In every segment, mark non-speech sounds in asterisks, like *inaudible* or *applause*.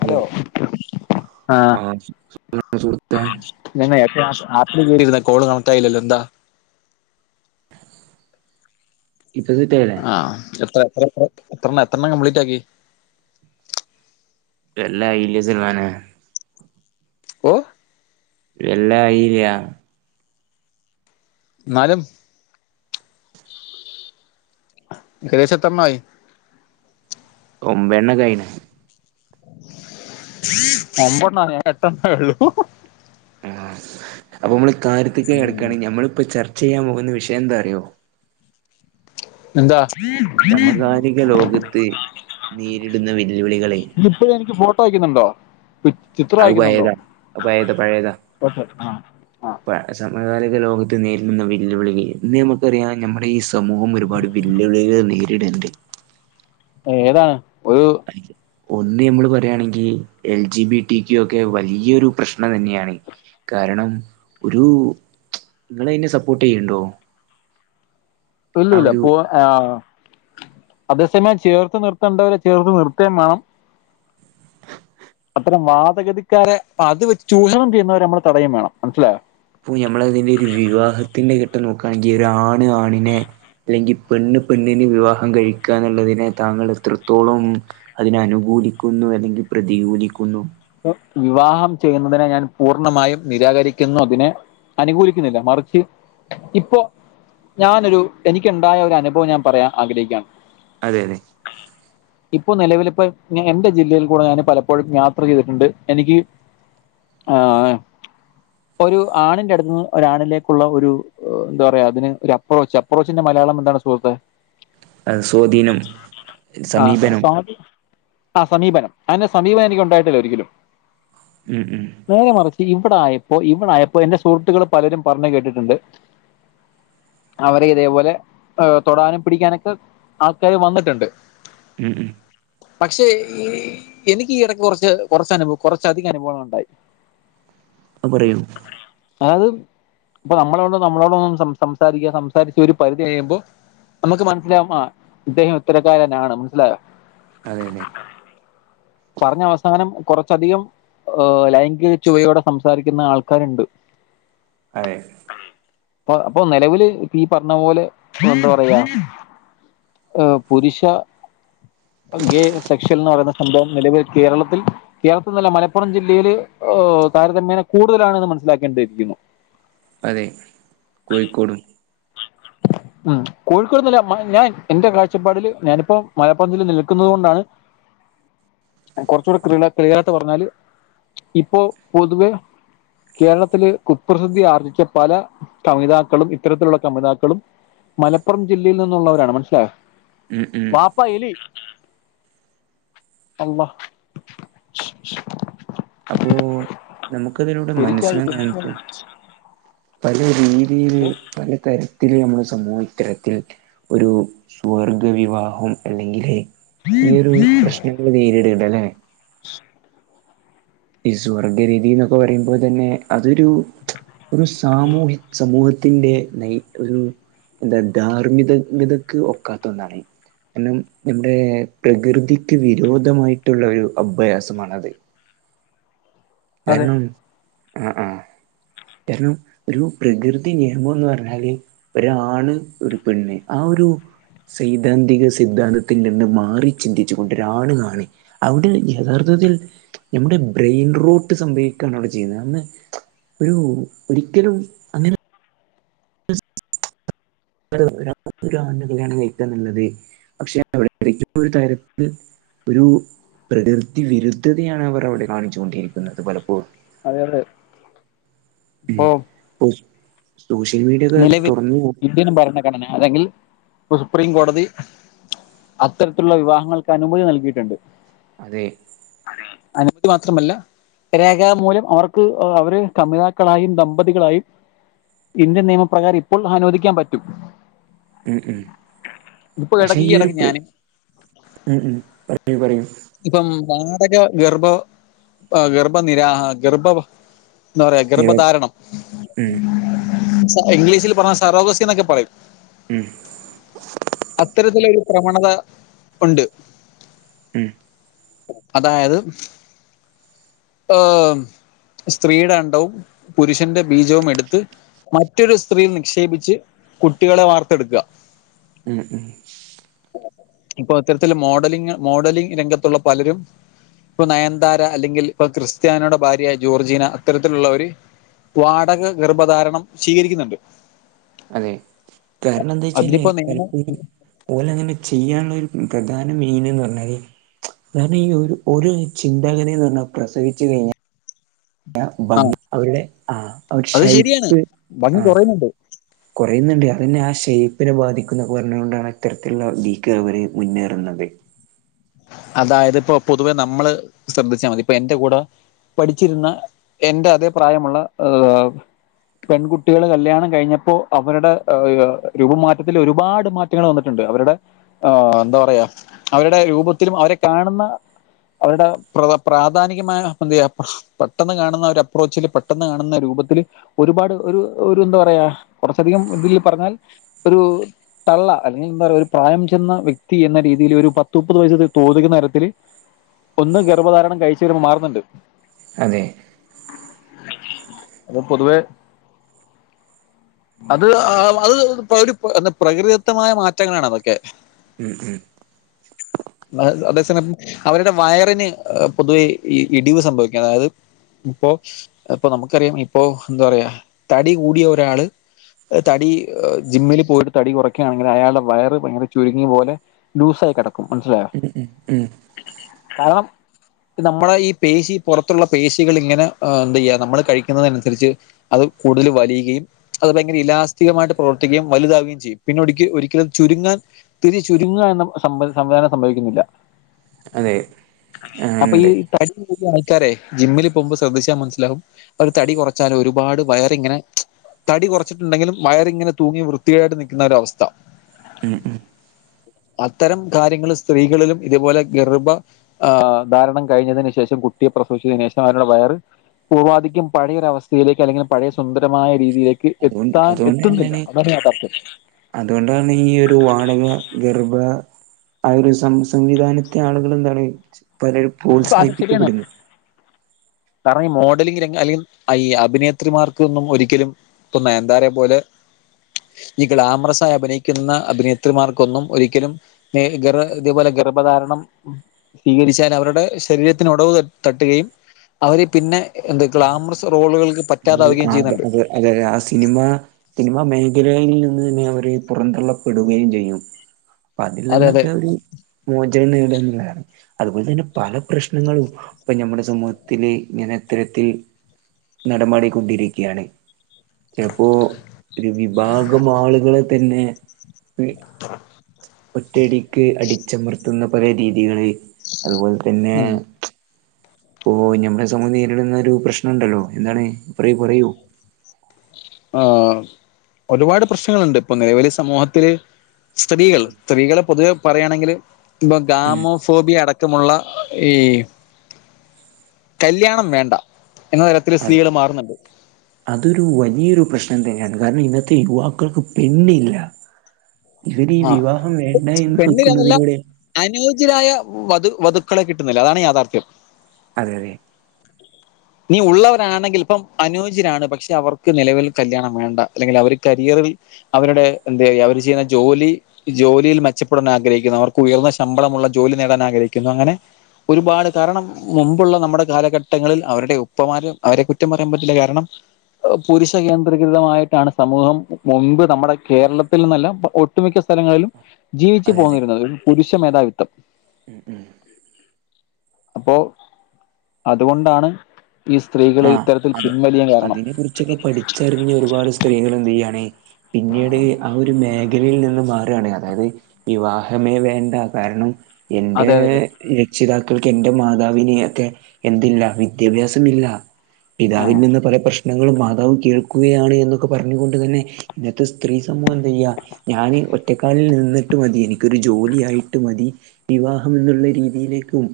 Hello സുഹൃത്തേ ഞാന് നേരത്തെ ആപ്ആപ്പില് കേറിയിരിന്ന് കോള് കണക്ടായിലല്ലോ എന്താ *unintelligible* ആഹ എത്ര എത്ര എത്ര എത്ര എണ്ണം എത്രണ്ണം കംപ്ലീറ്റ് ആക്കി *unintelligible* ഓ എല്ലാ ആയീലാ ന്നാലും കേസ് എത്രണ്ണായി ഒമ്പേണ്ണം കഴി ഒമ്പെണ്ണം ആയോ എട്ടെണ്ണം ആയൊള്ളൂ ആഹ് അപ്പൊ മ്മള് കാര്യത്തിക്ക് കടക്കാണ്. ഞമ്മളിപ്പോ ചർച്ചെയ്യാൻ പോകുന്ന വിഷയന്താറിയോ? എന്താ? ഇക ലോകത്ത് നേരിടുന്ന വെല്ലുവിളികളെ ഇപ്പഴും എനിക്ക് ഫോട്ടോ അയക്കുന്നുണ്ടോ? പിക് ചിത്രം അത് അയക്കുന്നുണ്ടോ? പയേതാ അത് പയേതാ പഴയതാ ഒ കെ ആഹ് ആഹ് *unintelligible* *unintelligible* സമകാലിക ലോകത്ത് നേരിടുന്ന വെല്ലുവിളികൾ ഇന്ന് നമുക്കറിയാം നമ്മുടെ ഈ സമൂഹം ഒരുപാട് വെല്ലുവിളികൾ നേരിട്ണ്ട് ഏതാ ഒരു *inaudible* ഒന്ന് നമ്മള് പറയാണെങ്കി L G B T Q ഒക്കെ വലിയൊരു പ്രശ്നം തന്നെയാണ് കാരണം ഒരു നിങ്ങളതിന് സപ്പോർട്ട് ചെയ്യ്ണ്ടോ ഇല്ല ഇല്ല പോവാ ആഹ അതേസമയം ചേർത്ത് നിർത്തേണ്ടവരെ ചേർത്ത് നിർത്തേം വേണം അത്തരം വാതഗതിക്കാരെ, പ്പ അത് വെച്ച് ചൂഷണം ചെയ്യുന്നവരെമ്മള് തടയും വേണം മനസ്സിലായോ പ്പൊ ഞമ്മളതിൻ്റെ ഒരു വിവാഹത്തിന്റെ ഘട്ടം നോക്കാണെങ്കി ഒരു ആണ് ആണിനെ അല്ലെങ്കിൽ പെണ്ണ് പെണ്ണിന് വിവാഹം കഴിക്കുക എന്നുള്ളതിനെ താങ്കൾ എത്രത്തോളം അതിനെ അനുകൂലിക്കുന്നു അല്ലെങ്കിൽ പ്രതികൂലിക്കുന്നു വിവാഹം ചെയ്യുന്നതിനെ ഞാൻ പൂർണമായും നിരാകരിക്കുന്നു അതിനെ അനുകൂലിക്കുന്നില്ല മറിച്ച് ഇപ്പൊ ഞാനൊരു എനിക്കുണ്ടായ ഒരു അനുഭവം ഞാൻ പറയാൻ ആഗ്രഹിക്കുകയാണ് അതെ അതെ ഇപ്പൊ നിലവിലിപ്പോ ഞ എന്റെ ജില്ലയിൽ കൂടെ ഞാന് പലപ്പോഴും യാ *unintelligible* ചെയ്തിട്ടുണ്ട് എനിക്ക് ആഹ *inaudible* ഒരു ആണിന്റെടുത്ത്ന്ന് ഒരാണിലേക്കുള്ള ഒരു എന്താ പറയാ അതിന് ഒരു അപ്രോച്ച് അപ്രോച്ചിന്റെ മലയാളം എന്താണ് സുഹൃത്തെ അ സ്വാധീനം സമീപനം ആഹ് സമീപനം. അതിൻ്റെ സമീപനം എനിക്ക് ഉണ്ടായിട്ടില്ല ഒരിക്കലും ഉം ഉം നേരെ മറിച്ച് ഇവിടായപ്പോ ഇവിടായപ്പോ എന്റെ സുഹൃത്തുക്കള് പലരും പറഞ്ഞ് കേട്ടിട്ടുണ്ട് അവരെ ഇതേപോലെ തൊടാനും പിടിക്കാനൊക്കെ ആൾക്കാര് വന്നിട്ട്ണ്ട് ഉം ഉം പക്ഷെ ഈ എനിക്കീ ഇടക്ക് കുറച്ച് ച്ച് കുറച്ച് അനുഭവം കുറച്ച് അധിക അനുഭവം ഉണ്ടായി ആഹ പറയൂ ആത് ഇപ്പൊ നമ്മളെ കൊണ്ട് നമ്മളോട് ഒന്നും സംസാരിക്കുക സംസാരിച്ച് ഒരു പരിധി കഴിയുമ്പോൾ നമുക്ക് മനസ്സിലാവും ആ അദ്ദേഹം ഇത്തരക്കാരനാണ് മനസ്സിലായോ അതെ അതെ പറഞ്ഞ അവസാനം കുറച്ചധികം ഹ ലൈംഗിക ചുവയോടെ സംസാരിക്കുന്ന ആൾക്കാരുണ്ട്. *unintelligible* അപ്പ നിലവില് ഈ പറഞ്ഞ പോലെ എന്താ പറയാ... പുരുഷ ഗെ സെക്ഷൽന്ന് പറയുന്ന സംഭവം നിലവിൽ കേരളത്തിൽ കേരളത്തിൽന്നല്ല മലപ്പുറം ജില്ലയില്, ഓ.. താരതമ്യേന കൂടുതലാണെന്ന് മനസ്സിലാക്കേണ്ടിയിരിക്കുന്നു അതേ കോഴിക്കോട് ഉ ഉം കോഴിക്കോട് ന്ന് അല്ല. മ ഞാൻ എന്റെ കാഴ്ചപ്പാടില് ഞാനിപ്പോ മലപ്പുറംജില്ലെ നിൽക്കുന്നുന്നത് കൊണ്ടാണ് കുറച്ചൂടെ ക്രിയ ക്രിയറായിട്ട് പറഞ്ഞാല് ഇപ്പൊ പൊതുവെ കേരളത്തില് കുപ്രസിദ്ധി ആർജിച്ച പല കമിതാക്കളും ഇത്തരത്തിലുള്ള കമിതാക്കൾ.... ളും മലപ്പുറം ജില്ലയിൽ നിന്നുള്ളവരാണ് മനസ്സിലയോ ഉം... ഉം... പയില് അള്ള... ശ് ശ് അപ്പോൊ നമുക്കതിലൂടെ പെരിച്ചാഴി പെരിച്ചാഴി മനസ്സിലാവുന്നതെന്താ പല രീതിയില് പല തരത്തില് നമ്മള് സമൂഹത്തിരക്കിൽ ഒരു സ്വർഗ വിവാഹം അല്ലെങ്കില്... ഈ ഒരു പ്രശ്നങ്ങള് നേരിടണ്ട അല്ലേ ഈ സ്വർഗരീതി എന്നൊക്കെ പറയുമ്പോൾ തന്നെ അതൊരു ഒരു സാമൂഹി സമൂഹത്തിന്റെ നെയ് ഒരു ധ ധാർമ്മിത തതയക്ക് ഒക്കാത്ത ഒന്നാണ് കാരണം നമ്മുടെ പ്രകൃതിക്ക് വിരോധമായിട്ടുള്ള ഒരു അഭ്യാ സമാണത്. അതെ കാരണം ആഹ ആഹ.. കാരണം ഒരു പ്രകൃതി നിയമം എന്ന് പറഞ്ഞാല്.. ഒരാണ്, ഒരു പെണ്ണ് ആ ഒരു.. സൈദ്ധാന്തിക സിദ്ധാന്തത്തിൽ നിന്ന് മാറി ചിന്തിച്ചുകൊണ്ട് രാണ് കാണി അവിടെ യഥാർത്ഥത്തിൽ നമ്മുടെ ബ്രെയിൻ റോട്ട്.. സംഭവിക്കാണ് അവിടെ ചെയ്യുന്നത് അ ഒരു ഒരിക്കലും... അങ്ങനെ ഒരാണ് കല്യാണം കഴിക്കാ എന്നുള്ളത് പക്ഷെ അറേഞ്ച്ഡ് മാര്യേജ് ന്റെ കാര്യത്തിൽ ഒരു പ്രകൃതി വിരുദ്ധതയാണ് അവർ അവിടെ കാണിച്ചുകൊണ്ടിരിക്കുന്നത് പലപ്പോഴും. അതെ അതെ ഇപ്പൊ.. ഉം സോഷ്യൽ മീഡിയക്കെ നിലവിൽ തൊറന്നു നോ ഭരണഘടന അല്ലെങ്കിൽ സുപ്രീം കോടതി.. അത്തരത്തിലുള്ള വിവാഹങ്ങൾക്ക് അനുമതി നൽകിയിട്ട്ണ്ട് അതെ അനുമതി മാത്രമല്ല രേഖാമൂലം അവർക്ക് അവര് കമിതാക്കളായും ദമ്പതികളായും നിയമപ്രകാരർ ഇപ്പോൾ അനുവദിക്കാൻ പറ്റും ഉം.. ഉം.. ഇപ്പൊ പക്ഷേ ഇടയ്ക്ക് ഈ ഒരു ഇടയ്ക്ക് ഹ്മ് ഞാൻ ഹ്മ് പറയൂ പറയൂ ഇപ്പം വാടക ഗർഭ ഗർഭനിരാഹ ഗർഭ സോറി നിര ഗർഭധാരണം ഉം ഇംഗ്ലീഷിൽ പറഞ്ഞ സറോഗസി എന്നൊക്കെ പറയും ഉം അത്തരത്തിലൊരു പ്രവണത ഉണ്ട് ഉം അതായത് ഹ് സ്ത്രീയുടെ അണ്ടവും പുരുഷന്റെ ബീജവും എടുത്ത് മറ്റൊരു സ്ത്രീൽ നിക്ഷേപിച്ച് കുട്ടികളെ വാർത്തെടുക്കുക. ഉം ഉം ഇപ്പൊ ഇത്തരത്തില് മോഡലിങ് മോഡലിങ് രംഗത്തുള്ള പലരും ഇപ്പൊ നയന്താര അല്ലെങ്കിൽ ഇപ്പൊ ക്രിസ്ത്യാനയുടെ ഭാര്യ ജോർജീന അത്തരത്തിലുള്ള ഒരു വാടക ഗർഭധാരണം സ്വീകരിക്കുന്നുണ്ട് അതെ കാരണം എന്താച്ചാൽ അതിനിപ്പോ നിയമം പലപ്പോഴും ഓ ലെ ങ്ങനെ ചെയ്യാനുള്ള ഒരു പ്രധാന മൈയിനന്ന് പറഞ്ഞാൽ അതാണ് ഈ ഒരു ഒരു ചിന്താഗതീന്ന് പറഞ്ഞാൽ പ്രസവിച്ചു കഴിഞ്ഞാൽ ആ അവരുടെ ആ അവർ അത് ശരിയാണ് ഷൈപ്പ് ഭംഗി ആ കുറയുന്നുണ്ട് കുറയുന്നുണ്ട്. അതന്നെ ആ ഷേപ്പിനെ ബാധിക്കുംന്നൊക്കെ പറഞ്ഞുകൊണ്ടാണ് ഇത്തരത്തിലുള്ള വീക്ക് അവർ മുന്നേറുന്നത് അതായത് ഇപ്പോ പൊതുവെ നമ്മള് ശ്രദ്ധിച്ചാൽ മതി ഇപ്പൊ എന്റെ കൂടെ പഠിച്ചിരുന്ന എന്റെ അതേ പ്രായമുള്ള ഹ പെൺകുട്ടികള് കല്യാണം കഴിഞ്ഞപ്പോ അവര്ടെ ആഹ് ഹ് രൂപമാറ്റത്തിൽ ഒരുപാട് മാറ്റ *unintelligible* വന്നിട്ടുണ്ട് അവരുടെ ആ എന്താ പറയാ അവരുടെ രൂപത്തിലും അവരെ കാണുന്ന അവരുടെ പ്ര പ്രാഥാനികമായ ന്തയ്യാ പെട്ടെന്ന് കാണുന്ന ഒരു അപ്രോച്ചില് പെട്ടെന്ന് കാണുന്ന രൂപത്തില് ഒരുപാട് ഒരു ഒരു ന്താ പറയാ കുറച്ചധികം ഇതിൽ പറഞ്ഞാൽ ഒരു തള്ള അല്ലെങ്കിൽ ന്താ പറയ ഒരു പ്രായം ചെന്ന വ്യക്തി എന്ന രീതിയിൽ ഒരു പത്ത് മുപ്പത് വയ *unintelligible* തരത്തിൽ ഒന്ന് ഗർഭധാരണം കഴിച് വരുമ്പോ മാറുന്നുണ്ട്! അതെ *inaudible* അത് പൊതുവെ അത് അ അ അത് ഒ പ്ര ന്താ പ്രകൃതിദത്തമായ മാറ്റങ്ങളാണ് അതൊക്കെ! ഉം ഉം അ അ അതേസമയം അവരുടെ വയറിന് പൊതുവെ ഇടിവ് സംഭവിക്കാ അതായത്, ഇപ്പോ ഇപ്പൊ നമുക്കറിയാം ഇപ്പോ എന്താ പറയാ തടി കൂടിയ ഒരാള്, തടി ജിമ്മിൽ പോയി തടി കുറക്കണെങ്കിൽ അയാളുടെ വയറ് ഭയങ്കര ചുരുങ്ങിയ പോലെ ലൂസായി കിടക്കും മനസ്സിലായേ? ഉം ഉം കാരണം നമ്മള ഈ പേശി പുറത്തുള്ള പേശികൾ ഇങ്ങനെ ഏ എന്തയ്യ നമ്മള് കഴിക്കുന്നതിനനുസരിച്ച് അത് കൂടുതൽ വലിയുകയും അത് ഭയങ്കര ഇലാസ്ഥികമായിട്ട് പ്രവർത്തിക്കുകയും വലുതാവുകയും ചെയ്യും പിന്നെ ഒിടിക്ക ഒരിക്കലും ചുരുങ്ങാൻ തിരിചുരുങ്ങ എന്ന സംവൽ സംവിധാനം സംഭവിക്കുന്നില്ല! അതെ അപ്പൊ ഈ അങ്ങനുണ്ട് തടികൂടിയ ആൾക്കാരെ ജിമ്മിൽ പോകുമ്പോ ശ്രദ്ധിച്ച മനസ്സിലാകും അവർ തടി കുറച്ചാലും ഒരുപാട് വയറിങ്ങനെ തടി കുറച്ചിട്ടുണ്ടെങ്കിലും വയറിങ്ങനെ തൂങ്ങി വൃത്തിയേടായിട്ട് നിൽക്കുന്ന ഒരു അവസ്ഥ ഉം ഉം അത്തരം കാര്യങ്ങൾ സ്ത്രീകളിലും ഇതുപോലെ ഗർഭ ആഹ് ധാരണം കഴിഞ്ഞതിനു ശേഷം കുട്ടിയെ പ്രസവിച്ചതിനു ശേഷം അവരുടെ വയറ് പൂർവാധിക്യം പയയൊരവസ്ഥയിലേക്ക് അല്ലെങ്കിൽ പഴയ സുന്ദരമായ രീതിയിലേക്ക് അതുകൊണ്ട് എത്താൻ അതുകൊണ്ട് എത്തുന്നില്ല തന്നെയാണ് അതാണ് യാഥാർഥ്യം അതുകൊണ്ടാണ് ഈ ഒരു വാണിങ് ഗർഭ ആ ഒരു സം സംവിധാനത്തെ ആളുകൾ എന്താണ് പലരും അപ്പൊ അത് ശരിയാണ് പ്രോത്സാഹിപ്പിക്കപ്പെടുന്നത് കാരണം ഈ മോഡലിംങ് രംഗം അല്ലെങ്കിൽ ഈ അയ് അഭിനേത്രിമാർക്കൊന്നും ഒരിക്കലും പ്പൊ നയന്താരെ പോലെ ഈ ഗ്ലാമറസായി അഭിനയിക്കുന്ന അഭിനേത്രിമാർക്കൊന്നും ഒരിക്കലും ഈ ഗർ ഇതേപോലെ ഗർഭധാരണം സ്വീകരിച്ചാൽ അവരുടെ ശരീരത്തിന് ഉടവ് ത തട്ടുകയും അവര് പിന്നെ എന്ത് ഗ്ലാമറസ് റോളുകൾക്ക് അവര് പറ്റാതാവുകയും ആത് ചെയ്യുന്നുണ്ട്? അത് അതെ തെ ആ സിനിമ സിനിമാ മേഖലയിൽ നിന്ന് തന്നെ അവര് പുറന്തള്ളപ്പെടുകയും ചെയ്യും! അപ്പതിൽ അതെ അതെ നിന്നൊക്കെ ഒരു മോചനം നേടന്ന്ള്ളാണ് അതുപോലെ തന്നെ പല പ്രശ്നങ്ങളും അപ്പൊ ഞമ്മളെ സമൂഹത്തില് ഇങ്ങനെ ഇത്തരത്തിൽ നടമാടിക്കൊണ്ടിരിക്യാണ് ചിലപ്പോ ഒരു വിഭാഗം ആളുകളെ തന്നെ. ഒറ്റടിക്ക് അടിച്ചമർത്തുന്ന പല രീതികളിൽ. അതുപോലെ തന്നെ പ്പോ ഞമ്മളെ സമൂഹം നേരിടുന്ന പ്രശ്നണ്ടല്ലോ എന്താണ് പറയൂ പറയൂ ആ ഒരുപാട് പ്രശ്നങ്ങളുണ്ട് ഇപ്പൊ നിലവിൽ സമൂഹത്തില് സ്ത്രീകൾ സ്ത്രീകളെ പൊതുവെ പറയാണെങ്കിൽ ഇപ്പ ഉം ഗാമോ ഫോബിയ അടക്കമുള്ള ഈ കല്യാണം വേണ്ട എന്ന തരത്തില് അതെ സ്ത്രീകള് മാറുന്നുണ്ട്! അതൊരു വലിയൊരു പ്രശ്നം തന്നെയാണ് കാരണം ഇന്നത്തെ യുവാക്കൾക്ക് പെണ്ണില്ല! ഇവര് ഈ ആഹ് വിവാഹം വേണ്ട എന്ന് പെണ്ണിനെന്നല്ല വയ്ക്കുന്നതിലൂടെ അനുയോജ്യരായ വധു വധുക്കളെ കിട്ടുന്നില്ല. അതാണ് യാഥാർത്ഥ്യം. അതെ അതെ. ഇനീ ഉള്ളവരാണെങ്കിൽ ഇപ്പം അനുയോജരാണ്, പക്ഷെ അവർക്ക് നിലവിൽ കല്യാണം വേണ്ട അല്ലെങ്കിൽ അവർ കരിയറിൽ. അവരുടെ എന്തേ അവര് ചെയ്യുന്ന ജോലി. ജോലിയിൽ മെച്ചപ്പെടാൻ ആഗ്രഹിക്കുന്നു. അവർക്ക് ഉയർന്ന ശമ്പളമുള്ള ജോലി നേടാൻ ആഗ്രഹിക്കുന്നു. അങ്ങനെ ഒരുപാട് കാരണം മുമ്പുള്ള നമ്മുടെ കാലഘട്ടങ്ങളിൽ അവരെ ഉപ്പമാരും അവരെ കുറ്റം പറയാൻ പറ്റില്ല കാരണം. പുരുഷ കേന്ദ്രീകൃതമായിട്ടാണ് സമൂഹം മുൻപ് നമ്മുടെ കേരളത്തിൽ നിന്നല്ല ഒട്ടുമിക്ക സ്ഥലങ്ങളിലും. ജീവിച്ചു അതെ അതെ പോന്നിരുന്നത്, ഒരു പുരുഷ മേധാവിത്വം. ഉം ഉം അപ്പോ അതുകൊണ്ടാണ് ഈ സ്ത്രീകള് ഇത്തരത്തിൽ പിൻവലിയാൻ കാരണം. ച്ചൊക്കെ പഠിച്ചറിഞ്ഞ ഒരുപാട് സ്ത്രീകൾ എന്ത് ചെയ്യാണ് പിന്നീട് ആ ഒരു മേ മേഖലയിൽ നിന്ന് മാറുകയാണ് അതായത് വിവാഹമേ വേണ്ട കാരണം എന്റെ അതെ അതെ അതെ രക്ഷിതാക്കൾക്ക് എന്റെ മാതാവിനെ ഒക്കെ എന്തില്ല വിദ്യാഭ്യാസമില്ല. ആ പിതാവിൽ നിന്ന് പല പ്രശ് പ്രശ്നങ്ങളും മാതാവ് കേൾക്കുകയാണ് എന്നൊക്കെ പറഞ്ഞുകൊണ്ട് തന്നെ ഇന്നത്തെ സ്ത്രീ സമൂഹം എന്ത് ചെയ്യാ. ഞാന് ഒറ്റക്കാലിൽ നിന്നിട്ട് മതി. എനിക്കൊരു ജോലി ആയിട്ട് മതി. വിവാഹം എന്നുള്ള രീതിയിലേക്കും.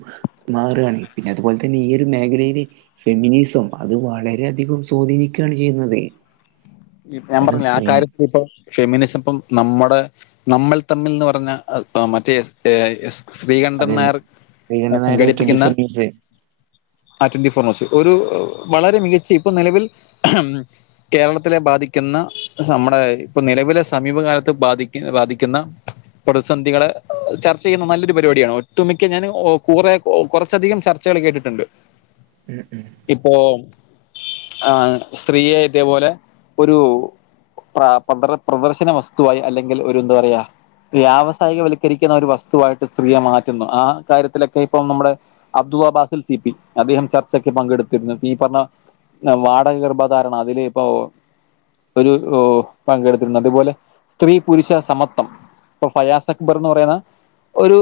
മാറുകയാണ്. പിന്നെ അതുപോലെ തന്നെ ഈ ഒരു മേഖലയില് ഫെമിനി സം. അത് വളരെയധികം സ്വാധീനിക്കുകയാണ് ചെയ്‌യുന്നത്. ഇപ്പം ഞാൻ പറഞ്ഞില്ലെ ആ കാര്യത്തി ഇപ്പം ഫെമിനിസം ഇപ്പം നമ്മുടെ നമ്മൾ തമ്മിൽ എന്ന് പറഞ്ഞ മറ്റേ ശ്രീകണ്ഠൻ അതെ നായർ ശ്രീകണ്ഠൻ നായരെ ട്വന്റി സംഘടിപ്പിക്കുന്ന ഫോർ ന്യൂസ് ആ ട്വന്റി ഫോർ ന്യൂസ്‌ ഒരു വളരെ മികച്ച ഇപ്പൊ നിലവിൽ കേരളത്തി ത്തിലെ ബാധിക്കുന്ന, നമ്മുടെ ഇപ്പൊ നിലവിലെ സമീപകാലത്ത് ബാധിക്ക ബാധിക്കുന്ന പ്രതിസന്ധികളെ ചർച്ച ചെയ്യുന്ന നല്ലൊരു പരിപാടിയാണ്. ഒട്ടുമിക്ക ഞാൻ കുറെ കുറച്ചധികം ചർച്ച ചർച്ചകൾ കേട്ടിട്ടുണ്ട്. ഉം ഉം. ഇപ്പോ ആ സ്ത്രീയെ ഇതേപോലെ ഒരു പ്ര പ്ര പ്രദർശന വസ്തുവായി അല്ലെങ്കിൽ ഒരു എന്ത് പറയാ വ്യാവസായികവൽക്കരിക്കുന്ന ഒരു വസ്തുവായിട്ട് സ്ത്രീയെ മാറ്റുന്നു. ആ കാര്യത്തിലൊക്കെ ഇപ്പം നമ്മുടെ അബ്ദു അബാസിൽ സി പി അദ്ദേഹം ചർച്ചക്ക് പങ്കെടുത്തിരുന്നു. ഈ പറഞ്ഞ വാടക ഗർഭധാരണ അതില് ഇപ്പൊ ഒരു പങ്കെടുത്തിട്ടുണ്ട്. അതുപോലെ സ്ത്രീ പുരുഷ സമത്വം. ഇപ്പ ഫയാസ് അക്ബർ എന്ന് പറയുന്ന ഒരു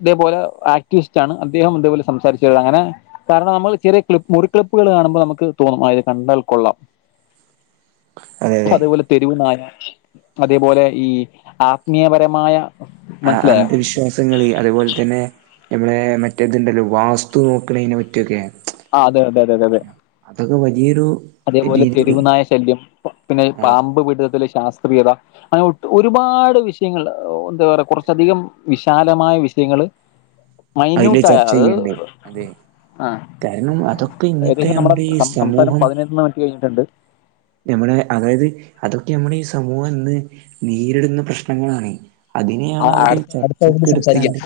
ഇതേപോലെ ആക്ടിവിസ്റ്റ് ആണ്. അദ്ദേഹം ഇതേപോലെ സംസാരിച്ച് അങ്ങനെ. കാരണം നമ്മൾ ചെറിയ ക്ലിപ്പ്, മുറി ക്ലിപ്പുകൾ കാണുമ്പോൾ നമുക്ക് തോന്നും അത് കണ്ടാൽ കൊള്ളാം. അതെ അതെ അതേപോലെ തെരുവു നായ. അതേപോലെ ഈ ആത്മീയപരമായ ആ മനസ്സിലായോ അന്ധവിശ്വാസം. സങ്ങള്, അതേപോലെ തന്നെ നമ്മളെ മറ്റേതുണ്ടല്ലോ, വാസ്തു നോക്കണെ പറ്റിയൊക്കെ. ആ അതെ അതെ അതെ. അതൊക്കെ വലിയൊരു അതേപോലെ രീതിയില് തെരുവുനായ ശല്യം പിന്നെ ആ പാമ്പു പിടിത്തത്തിലെ ശാസ്ത്രീയത. അങ്ങനെ ഒട്ടു ഒരുപാട് വിഷയങ്ങള്. എന്താ പറയാ കുറച്ചധികം വിശാലമായ വിഷയങ്ങള് അതില് ചർച്ച ചെയ്യണ്ടേ അതെ. ആ കാരണം, അതൊക്കെ ഇന്നത്തെ നമ്മുടെ ഈ സമൂഹം. പതിനെട്ടണ്ണം ഒക്കെ എഴുതിട്ടുണ്ട്. നമ്മുടെ അതായത് അതൊക്കെ നമ്മുടെ ഈ സമൂഹം ഇന്ന് നേരിടുന്ന പ്രശ്നങ്ങളാണ് ആ, അതിനെയാണവര് അടുത്ത അടുത്ത ഇതിൽ ചർച്ചക്ക് സംസാരിക്കാം ഇടുക്കാണ്ട്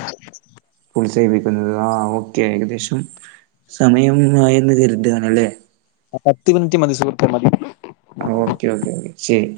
ബുൾസൈ വിക്കുന്നത് ആ ഓക്കെ ഏകദേശം സമയം ആയെന്ന് കര്താണല്ലെ ആഹ് പത്ത് മിനിറ്റി മതി സുഹ് ർ ത്തെ മതി ആഹ് ഓക്കെ ഓക്കെ ശരി